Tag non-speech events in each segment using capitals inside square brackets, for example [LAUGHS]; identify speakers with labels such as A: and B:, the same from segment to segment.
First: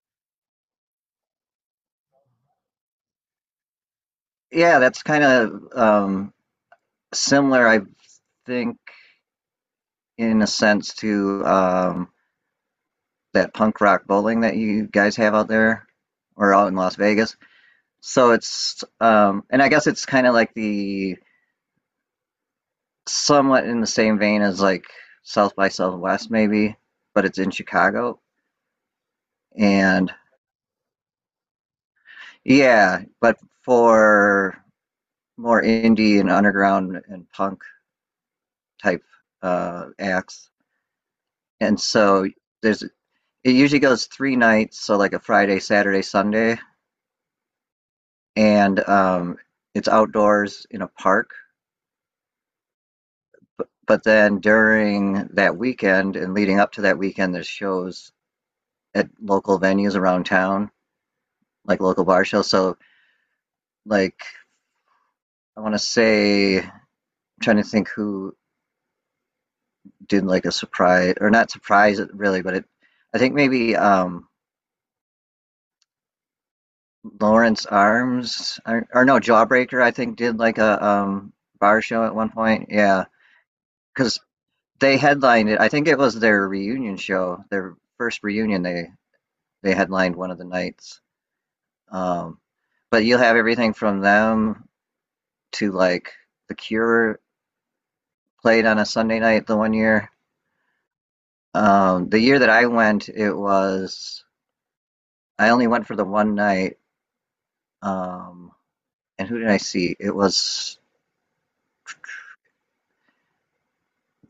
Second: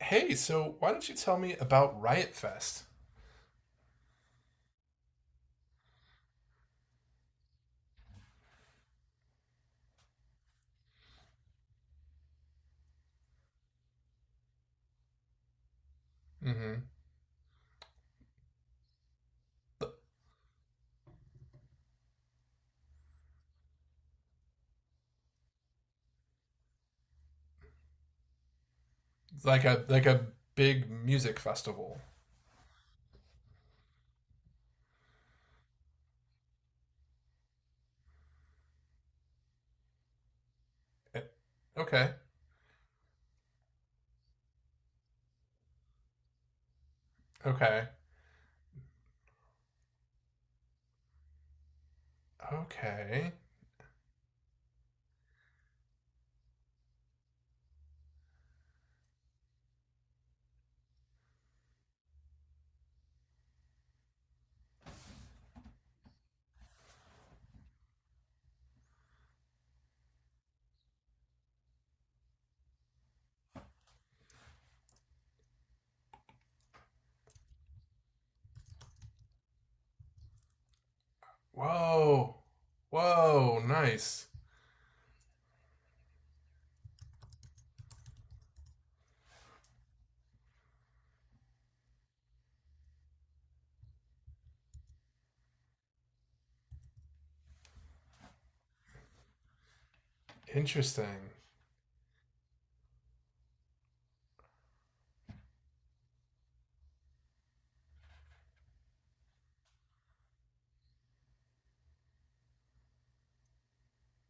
A: Hey, so why don't you tell me about Riot Fest?
B: Yeah, that's kind of similar, I think, in a sense to that punk rock bowling that you guys have out there or out in
A: Mm-hmm.
B: Las Vegas. So it's, and I guess it's kind of like the somewhat in the same vein as like South by Southwest, maybe, but it's in Chicago.
A: Like a like
B: And
A: a big music festival.
B: yeah, but for more indie and underground and punk type acts.
A: Eh,
B: And
A: okay,
B: so there's It usually goes three nights, so like a Friday, Saturday, Sunday,
A: okay,
B: and it's outdoors in a park.
A: okay.
B: But then during that weekend and leading up to that weekend, there's shows at local venues around town, like local bar shows. So like I want to say, I'm trying to think who did like a surprise or not surprise it really, but it I think maybe Lawrence Arms or no, Jawbreaker I think did like a bar show at one
A: Whoa,
B: point. Yeah,
A: whoa,
B: because
A: nice,
B: they headlined it. I think it was their reunion show, their first reunion. They headlined one of the nights. Um, but you'll have everything from them to like The Cure played on a Sunday night the one year.
A: interesting.
B: The year that I went, it was I only went for the one night. Um, and who did I see? It was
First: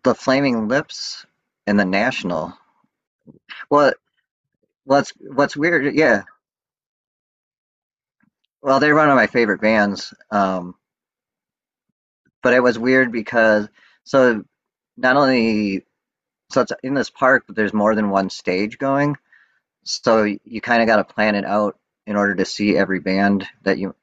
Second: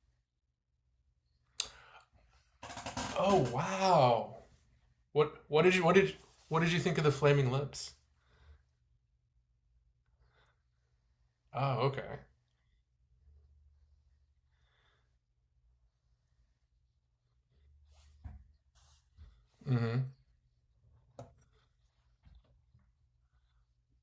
B: the Flaming Lips and the National.
A: Oh
B: Well,
A: wow.
B: what's
A: What
B: what's
A: what did you
B: weird?
A: what did
B: Yeah,
A: what did you think of the Flaming Lips?
B: well, they're one of my favorite bands.
A: Oh okay.
B: But it was weird because so not only so it's in this park, but there's more than one stage going.
A: Mm-hmm.
B: So you kind of got to plan it out in order to see every band that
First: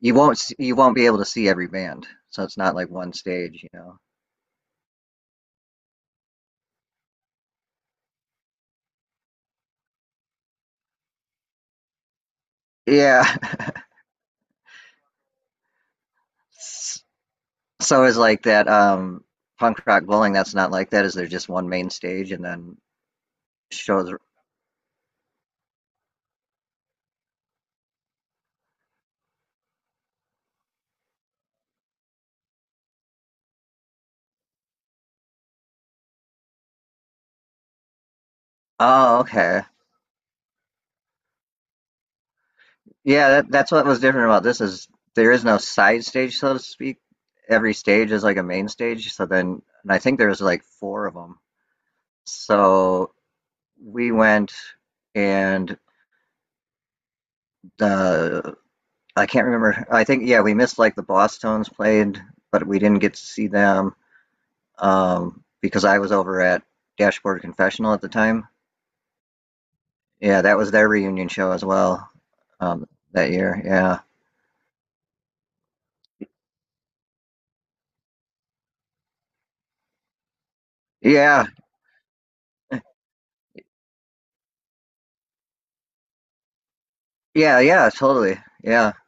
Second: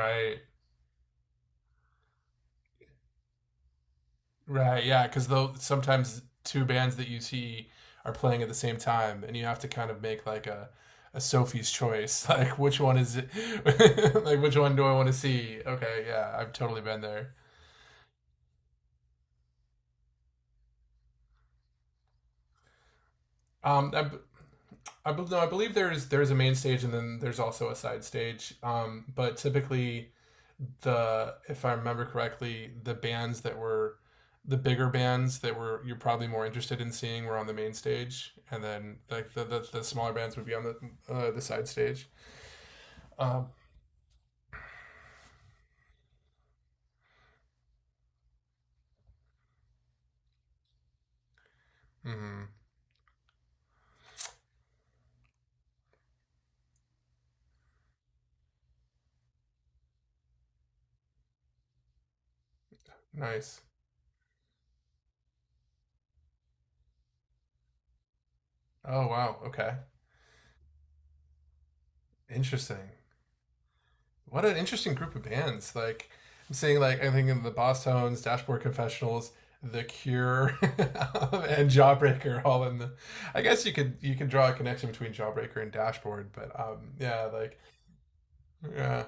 B: you won't you won't be able to see every band. So it's not like one stage, you know.
A: Right. Yeah. Because though sometimes two bands that you see are playing at the same time, and you have to kind of make like a Sophie's choice, [LAUGHS] like which one is
B: Yeah.
A: it? [LAUGHS] Like which one do I want to see? Okay. Yeah. I've totally been there.
B: [LAUGHS] So it's like that punk rock bowling. That's not like that. Is there just one main stage and then
A: Um. I,
B: shows?
A: b- no. I believe there's a main stage and then there's also a side stage. But typically the if I remember correctly, the bigger bands that were you're probably more interested in seeing were on the main stage, and then
B: Oh,
A: like
B: okay.
A: the smaller bands would be on the side stage.
B: Yeah,
A: Um,
B: that's what was different about this is there is no side stage, so to speak. Every stage is like a main stage. So then, and I think there was like 4 of them.
A: mhm.
B: So we went and the I can't remember. I think yeah, we missed like the Boston's played, but we didn't get to see
A: Nice.
B: them because I was over at Dashboard Confessional at the time.
A: Oh wow. Okay.
B: Yeah, that was their reunion show as well, um,
A: Interesting.
B: that year. Yeah,
A: What an interesting group of bands. Like I'm seeing like I think of the Boss Tones, Dashboard Confessionals, The Cure, [LAUGHS]
B: yeah,
A: and Jawbreaker all in the. I guess you could draw a connection between Jawbreaker and Dashboard, but yeah like
B: yeah, totally. Yeah.
A: yeah.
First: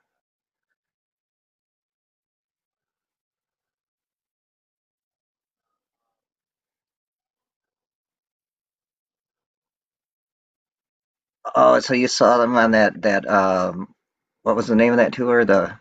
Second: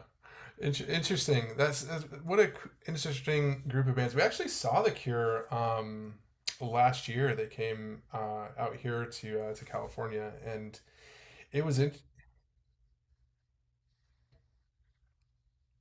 A: Interesting. That's what a c- Interesting group of bands. We actually saw The Cure last year. They came out here to California, and it was
B: Oh,
A: in.
B: so you saw them on that what was the name of that tour? The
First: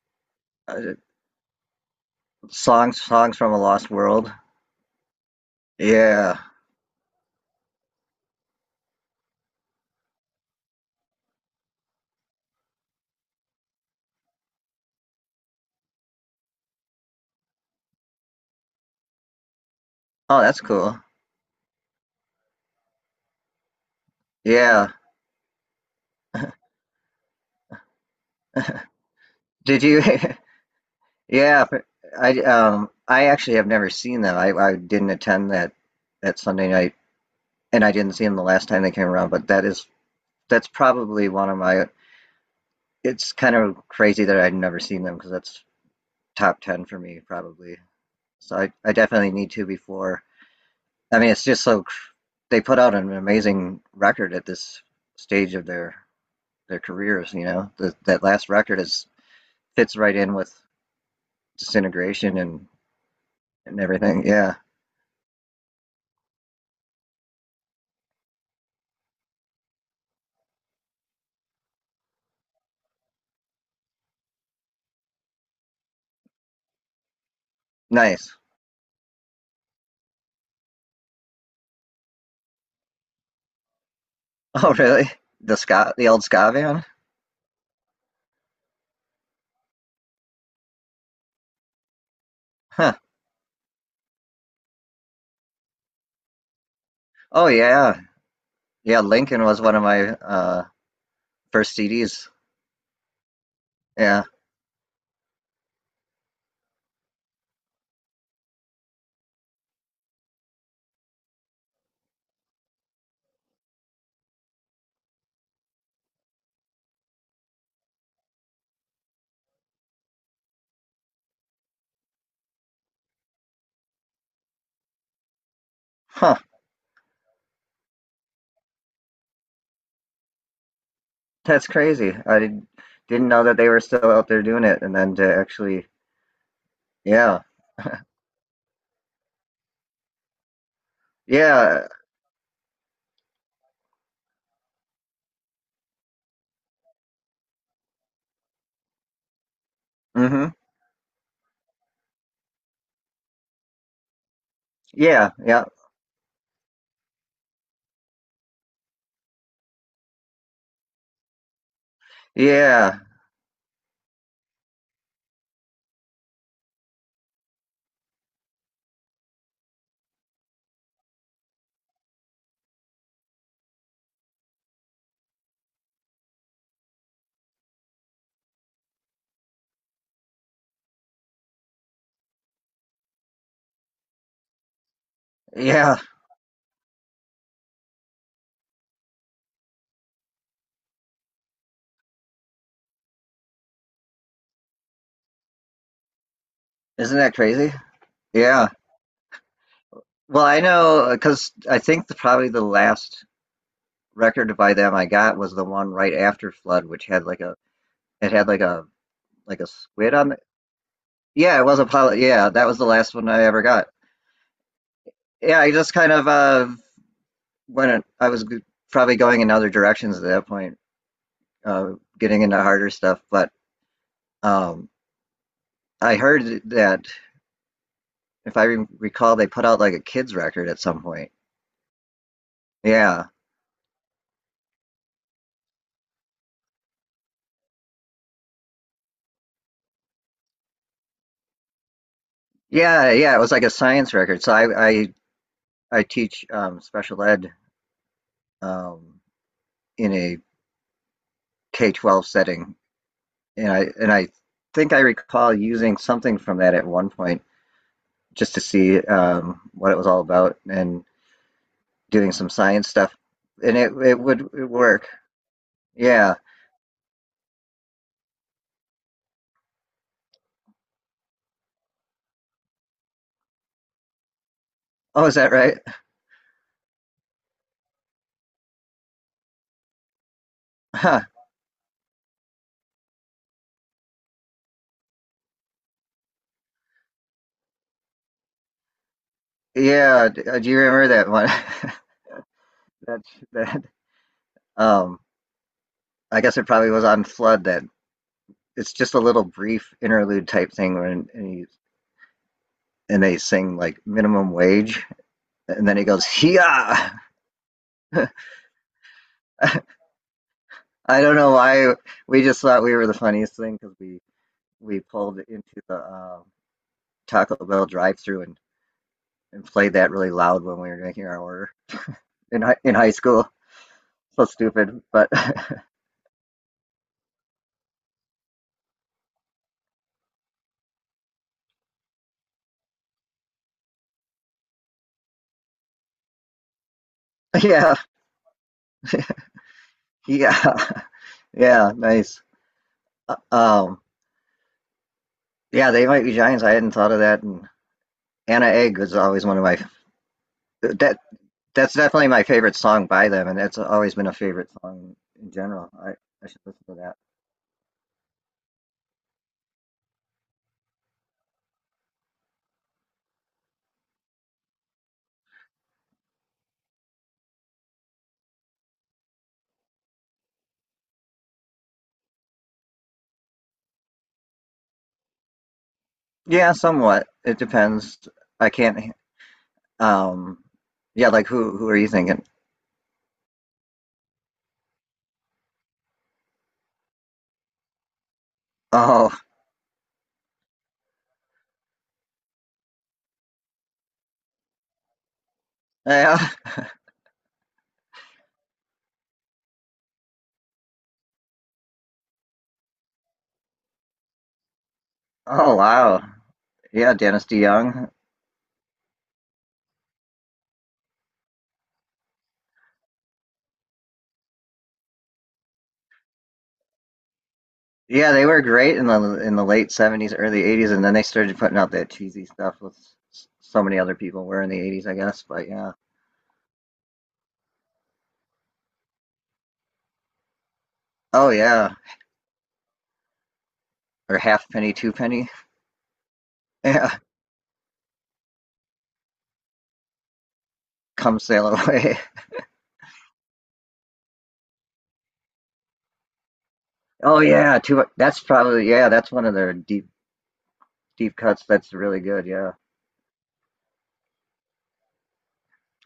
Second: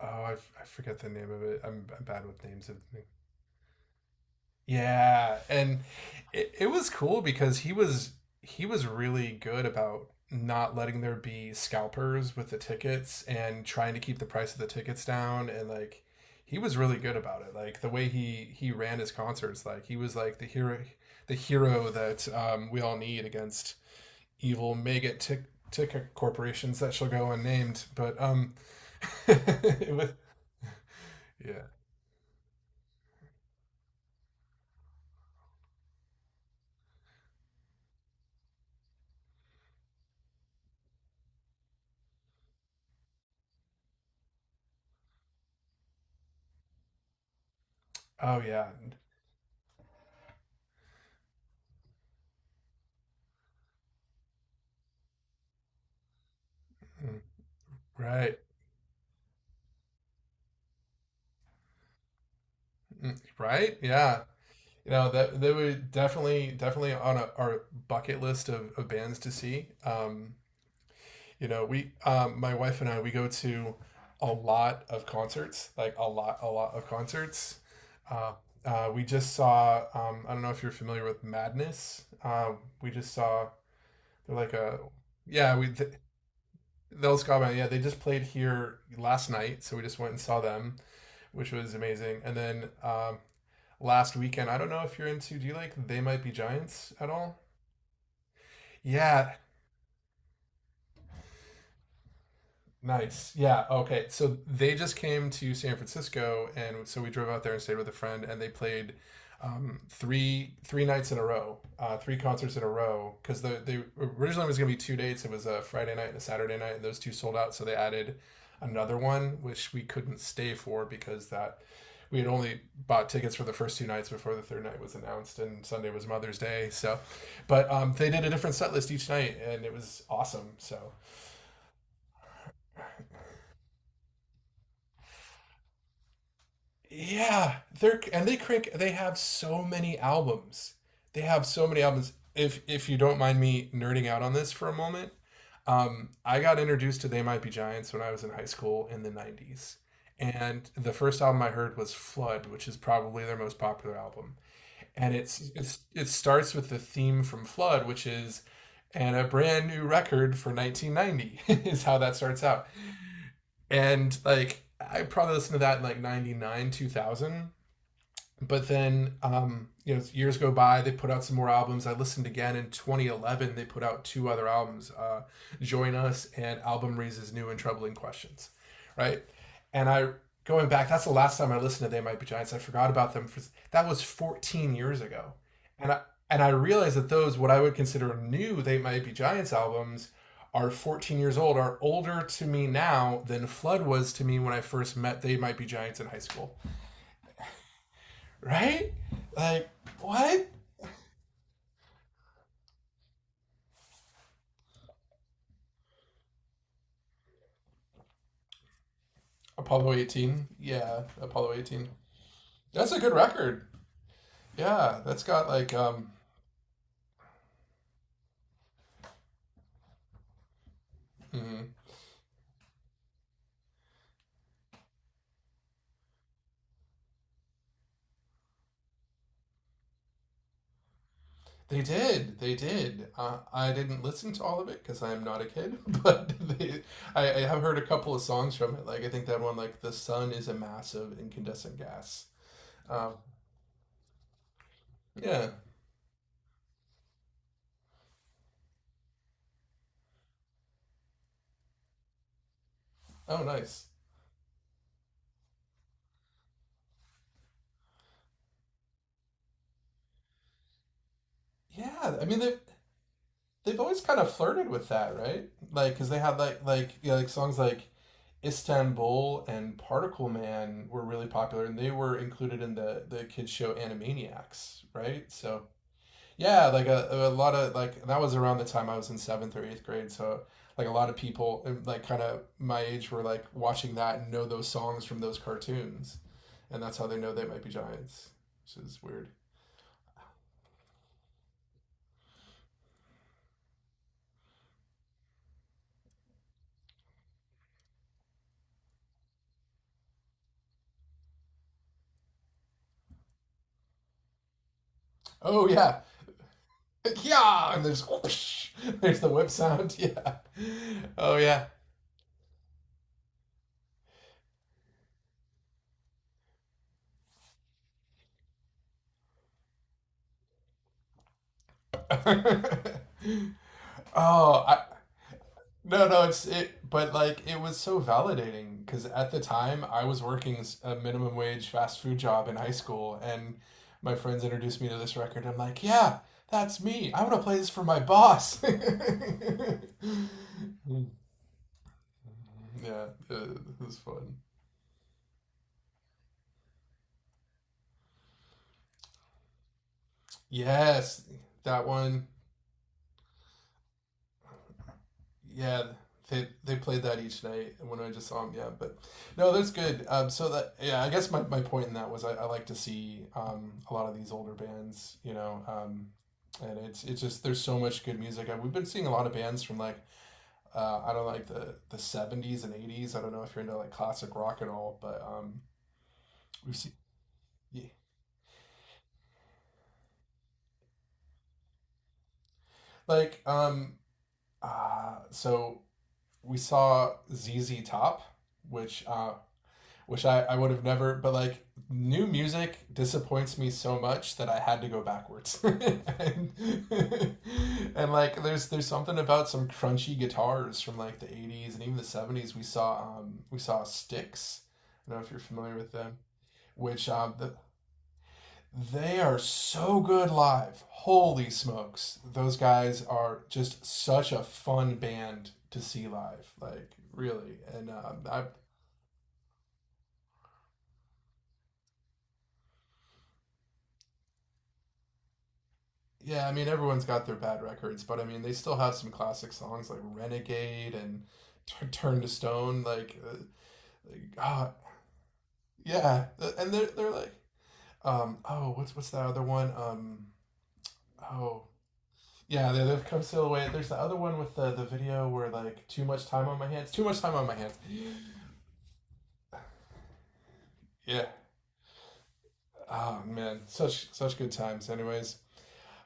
A: Oh, I
B: uh,
A: forget the name of it. I'm bad with names of
B: songs songs from a lost world.
A: yeah, and
B: Yeah.
A: it was cool because he was really good about not letting there be scalpers with the tickets and trying to keep the price of the tickets down, and like he was really good about it. Like the way he ran his concerts, like he was like
B: Oh, that's cool.
A: the hero that we all need against evil
B: Yeah.
A: mega tick ticket corporations that shall go unnamed, but um, [LAUGHS]
B: Did
A: it
B: you?
A: was,
B: [LAUGHS]
A: yeah.
B: Yeah. But I actually have never seen them. I didn't attend that Sunday night, and I didn't see them the last time they came around. But that is that's probably one of my. It's kind of crazy that I'd never seen them because that's top 10 for me probably.
A: Oh
B: So
A: yeah.
B: I definitely need to before. I mean, it's just so they put out an amazing record at this stage of their
A: Mm,
B: careers. You know, that
A: right.
B: last record is fits right in with disintegration and
A: Mm, right, yeah.
B: everything. Yeah,
A: You know that they were definitely on our bucket list of bands to see. You know, we my wife and I, we go to a lot of concerts, like a lot of concerts.
B: nice.
A: Uh,
B: [LAUGHS]
A: we just saw I don't know if you're familiar with Madness. We just saw they're like
B: Oh,
A: a
B: really? The
A: yeah
B: ska, the old ska van?
A: those Scott, yeah, they just played here last night, so we just went and saw them, which was amazing. And then
B: Huh.
A: last weekend. I don't know if you're into. Do you like They Might Be Giants at all?
B: Oh yeah, yeah.
A: Yeah.
B: Lincoln was one of my first CDs.
A: Nice. Yeah. Okay.
B: Yeah.
A: So they just came to San Francisco, and so we drove out there and stayed with a friend, and they played three nights in a row, three concerts in a row. Because they originally was going to be two dates. It was a Friday night and a Saturday night, and those two sold out. So they added another one, which we couldn't stay for because that we had only bought tickets for the first two nights before the third night was announced, and Sunday was Mother's
B: Huh.
A: Day, so but they did a different set list each night and it was awesome so
B: That's crazy. I didn't know that they were still out there doing it, and then to actually, yeah,
A: yeah, they're and they crank. They have so many albums. They have so many
B: yeah.
A: albums. If you don't mind me nerding out on this for a moment, I got introduced to They Might Be Giants when I was in high school in the '90s,
B: Mm-hmm.
A: and the first album I heard was Flood, which is probably their most popular album. And
B: Yeah, yeah,
A: it's it starts with the theme from Flood, which is and a brand new record for 1990, [LAUGHS] is how that starts out.
B: yeah,
A: And like I probably listened to that in like 99, 2000, but then you know, years go by, they put out some more albums. I listened again in 2011. They put out two other albums, Join Us and Album Raises New and Troubling Questions, right. and I going back, that's the last time I listened to They Might Be Giants. I forgot about them for, that was 14 years ago. and
B: yeah.
A: i and I realized that those, what I would consider new They Might Be Giants albums, are 14 years old, are older to me now than Flood was to me when I first met They Might Be Giants in high school.
B: Isn't that crazy? Yeah.
A: Right? Like,
B: Well,
A: what?
B: I know because I think probably the last record by them I got was the one right after Flood, which had like a it had like a
A: Apollo
B: squid on it.
A: 18. Yeah, Apollo
B: Yeah, it was a
A: 18.
B: pilot. Yeah, that was the
A: That's a good
B: last one I ever
A: record.
B: got.
A: Yeah, that's got
B: Yeah, I
A: like,
B: just kind of when it, I was g- probably going in other directions at that point,
A: mm,
B: uh, getting into harder stuff. But um, I heard that if I re recall, they put out like a kids record at some point.
A: they did. They did.
B: Yeah,
A: I didn't listen to all of it because I am not a kid, [LAUGHS] but they, I have heard a couple of songs from it. Like, I think that one, like, The Sun Is a Massive Incandescent Gas.
B: yeah,
A: Um,
B: yeah. It was like a science record. So I
A: yeah.
B: I teach special ed um, in a K-12 setting,
A: Oh,
B: and I
A: nice.
B: and I think I recall using something from that at one point just to see what it was all about and
A: Yeah, I
B: doing
A: mean,
B: some science stuff, and
A: they've
B: it
A: always
B: it
A: kind of
B: would
A: flirted
B: it
A: with
B: work.
A: that, right? Like, because they
B: Yeah.
A: had, like, yeah, like songs like Istanbul and Particle Man were really popular, and they were included in the kids show Animaniacs,
B: Oh,
A: right?
B: is that
A: So
B: right?
A: yeah, like a lot of like, that was around the time I was in seventh or eighth grade, so like a lot of
B: Huh.
A: people like kind of my age were like watching that and know those songs from those cartoons, and that's how they know They Might Be Giants, which is weird.
B: Yeah. Do you remember that one? [LAUGHS] That that. Um, I guess it probably was on Flood. That It's just a little brief interlude type thing when and they sing like minimum wage.
A: Oh
B: And then
A: yeah,
B: he goes, "Yeah."
A: [LAUGHS] yeah, and there's [LAUGHS] whoosh, there's the whip sound, [LAUGHS] yeah,
B: I
A: oh
B: don't know
A: yeah.
B: why we just thought we were the funniest thing because we pulled into the Taco Bell drive-through and played that really loud when we were making our order in high
A: [LAUGHS]
B: school. So
A: Oh, I,
B: stupid, but
A: no, no, it's it, but like it was so validating because at the time I was working a minimum wage fast food job in high school, and my friends introduced me to this record. I'm like, yeah, that's me. I want to play
B: [LAUGHS]
A: this for
B: yeah,
A: my boss. [LAUGHS]
B: yeah, yeah, nice.
A: Yeah,
B: Uh,
A: it was
B: Um,
A: fun.
B: yeah, They Might Be Giants. I hadn't thought of that. And Anna Egg was always one of my that
A: Yes, that
B: that's
A: one.
B: definitely my favorite song by them, and that's always been a favorite song in
A: Yeah,
B: general. I should
A: they
B: listen to
A: played
B: that.
A: that each night when I just saw them. Yeah, but no, that's good. So that yeah, I guess my point in that was I like to see a lot of these older bands, you know, and it's just there's so much good music. I, we've been seeing a lot of bands from like I don't know, like the seventies and eighties. I don't know if you're into like classic rock at all, but
B: Yeah,
A: we've seen
B: somewhat. It
A: yeah.
B: depends. I can't. Um, yeah, like who? Who are you thinking?
A: Like so we saw ZZ Top, which
B: Oh,
A: uh, which I would have never, but like new music disappoints me so much that I had to go backwards. [LAUGHS]
B: yeah.
A: And,
B: [LAUGHS]
A: [LAUGHS] and, like there's something about some crunchy guitars from like the 80s and even the 70s. We saw Sticks. I don't know if you're familiar
B: Oh,
A: with them,
B: wow.
A: which
B: Yeah, Dennis
A: the,
B: DeYoung.
A: they are so good live. Holy smokes. Those guys are just such a fun band to see live. Like really. And
B: Yeah,
A: I
B: they were great in the late '70s, early '80s, and then they started putting out that cheesy stuff with so many other people were in the '80s, I guess. But yeah.
A: yeah, I mean everyone's got their bad records, but I mean they still have some classic songs like Renegade and
B: Oh yeah.
A: Turn to Stone. Like
B: Or
A: ah,
B: Halfpenny, Twopenny.
A: yeah, and
B: [LAUGHS]
A: they're
B: Yeah.
A: like, oh, what's that other one?
B: Come
A: Oh,
B: Sail Away.
A: yeah, they, they've come still away. There's the other one with the video where like too much time on my hands, too much
B: [LAUGHS]
A: time
B: Oh
A: on my hands.
B: yeah. Two. That's probably yeah. That's one of their
A: Yeah,
B: deep cuts. That's really good. Yeah.
A: oh man, such such good times. Anyways,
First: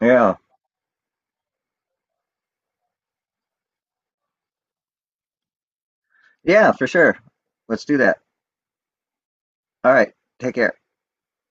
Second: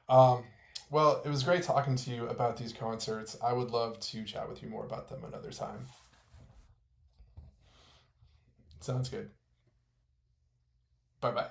B: Yeah.
A: um, well, it was great talking to you about these concerts. I would love to chat with you more about them another time.
B: Yeah, for sure. Let's do that.
A: Sounds good.
B: Alright, take care.
A: Bye bye.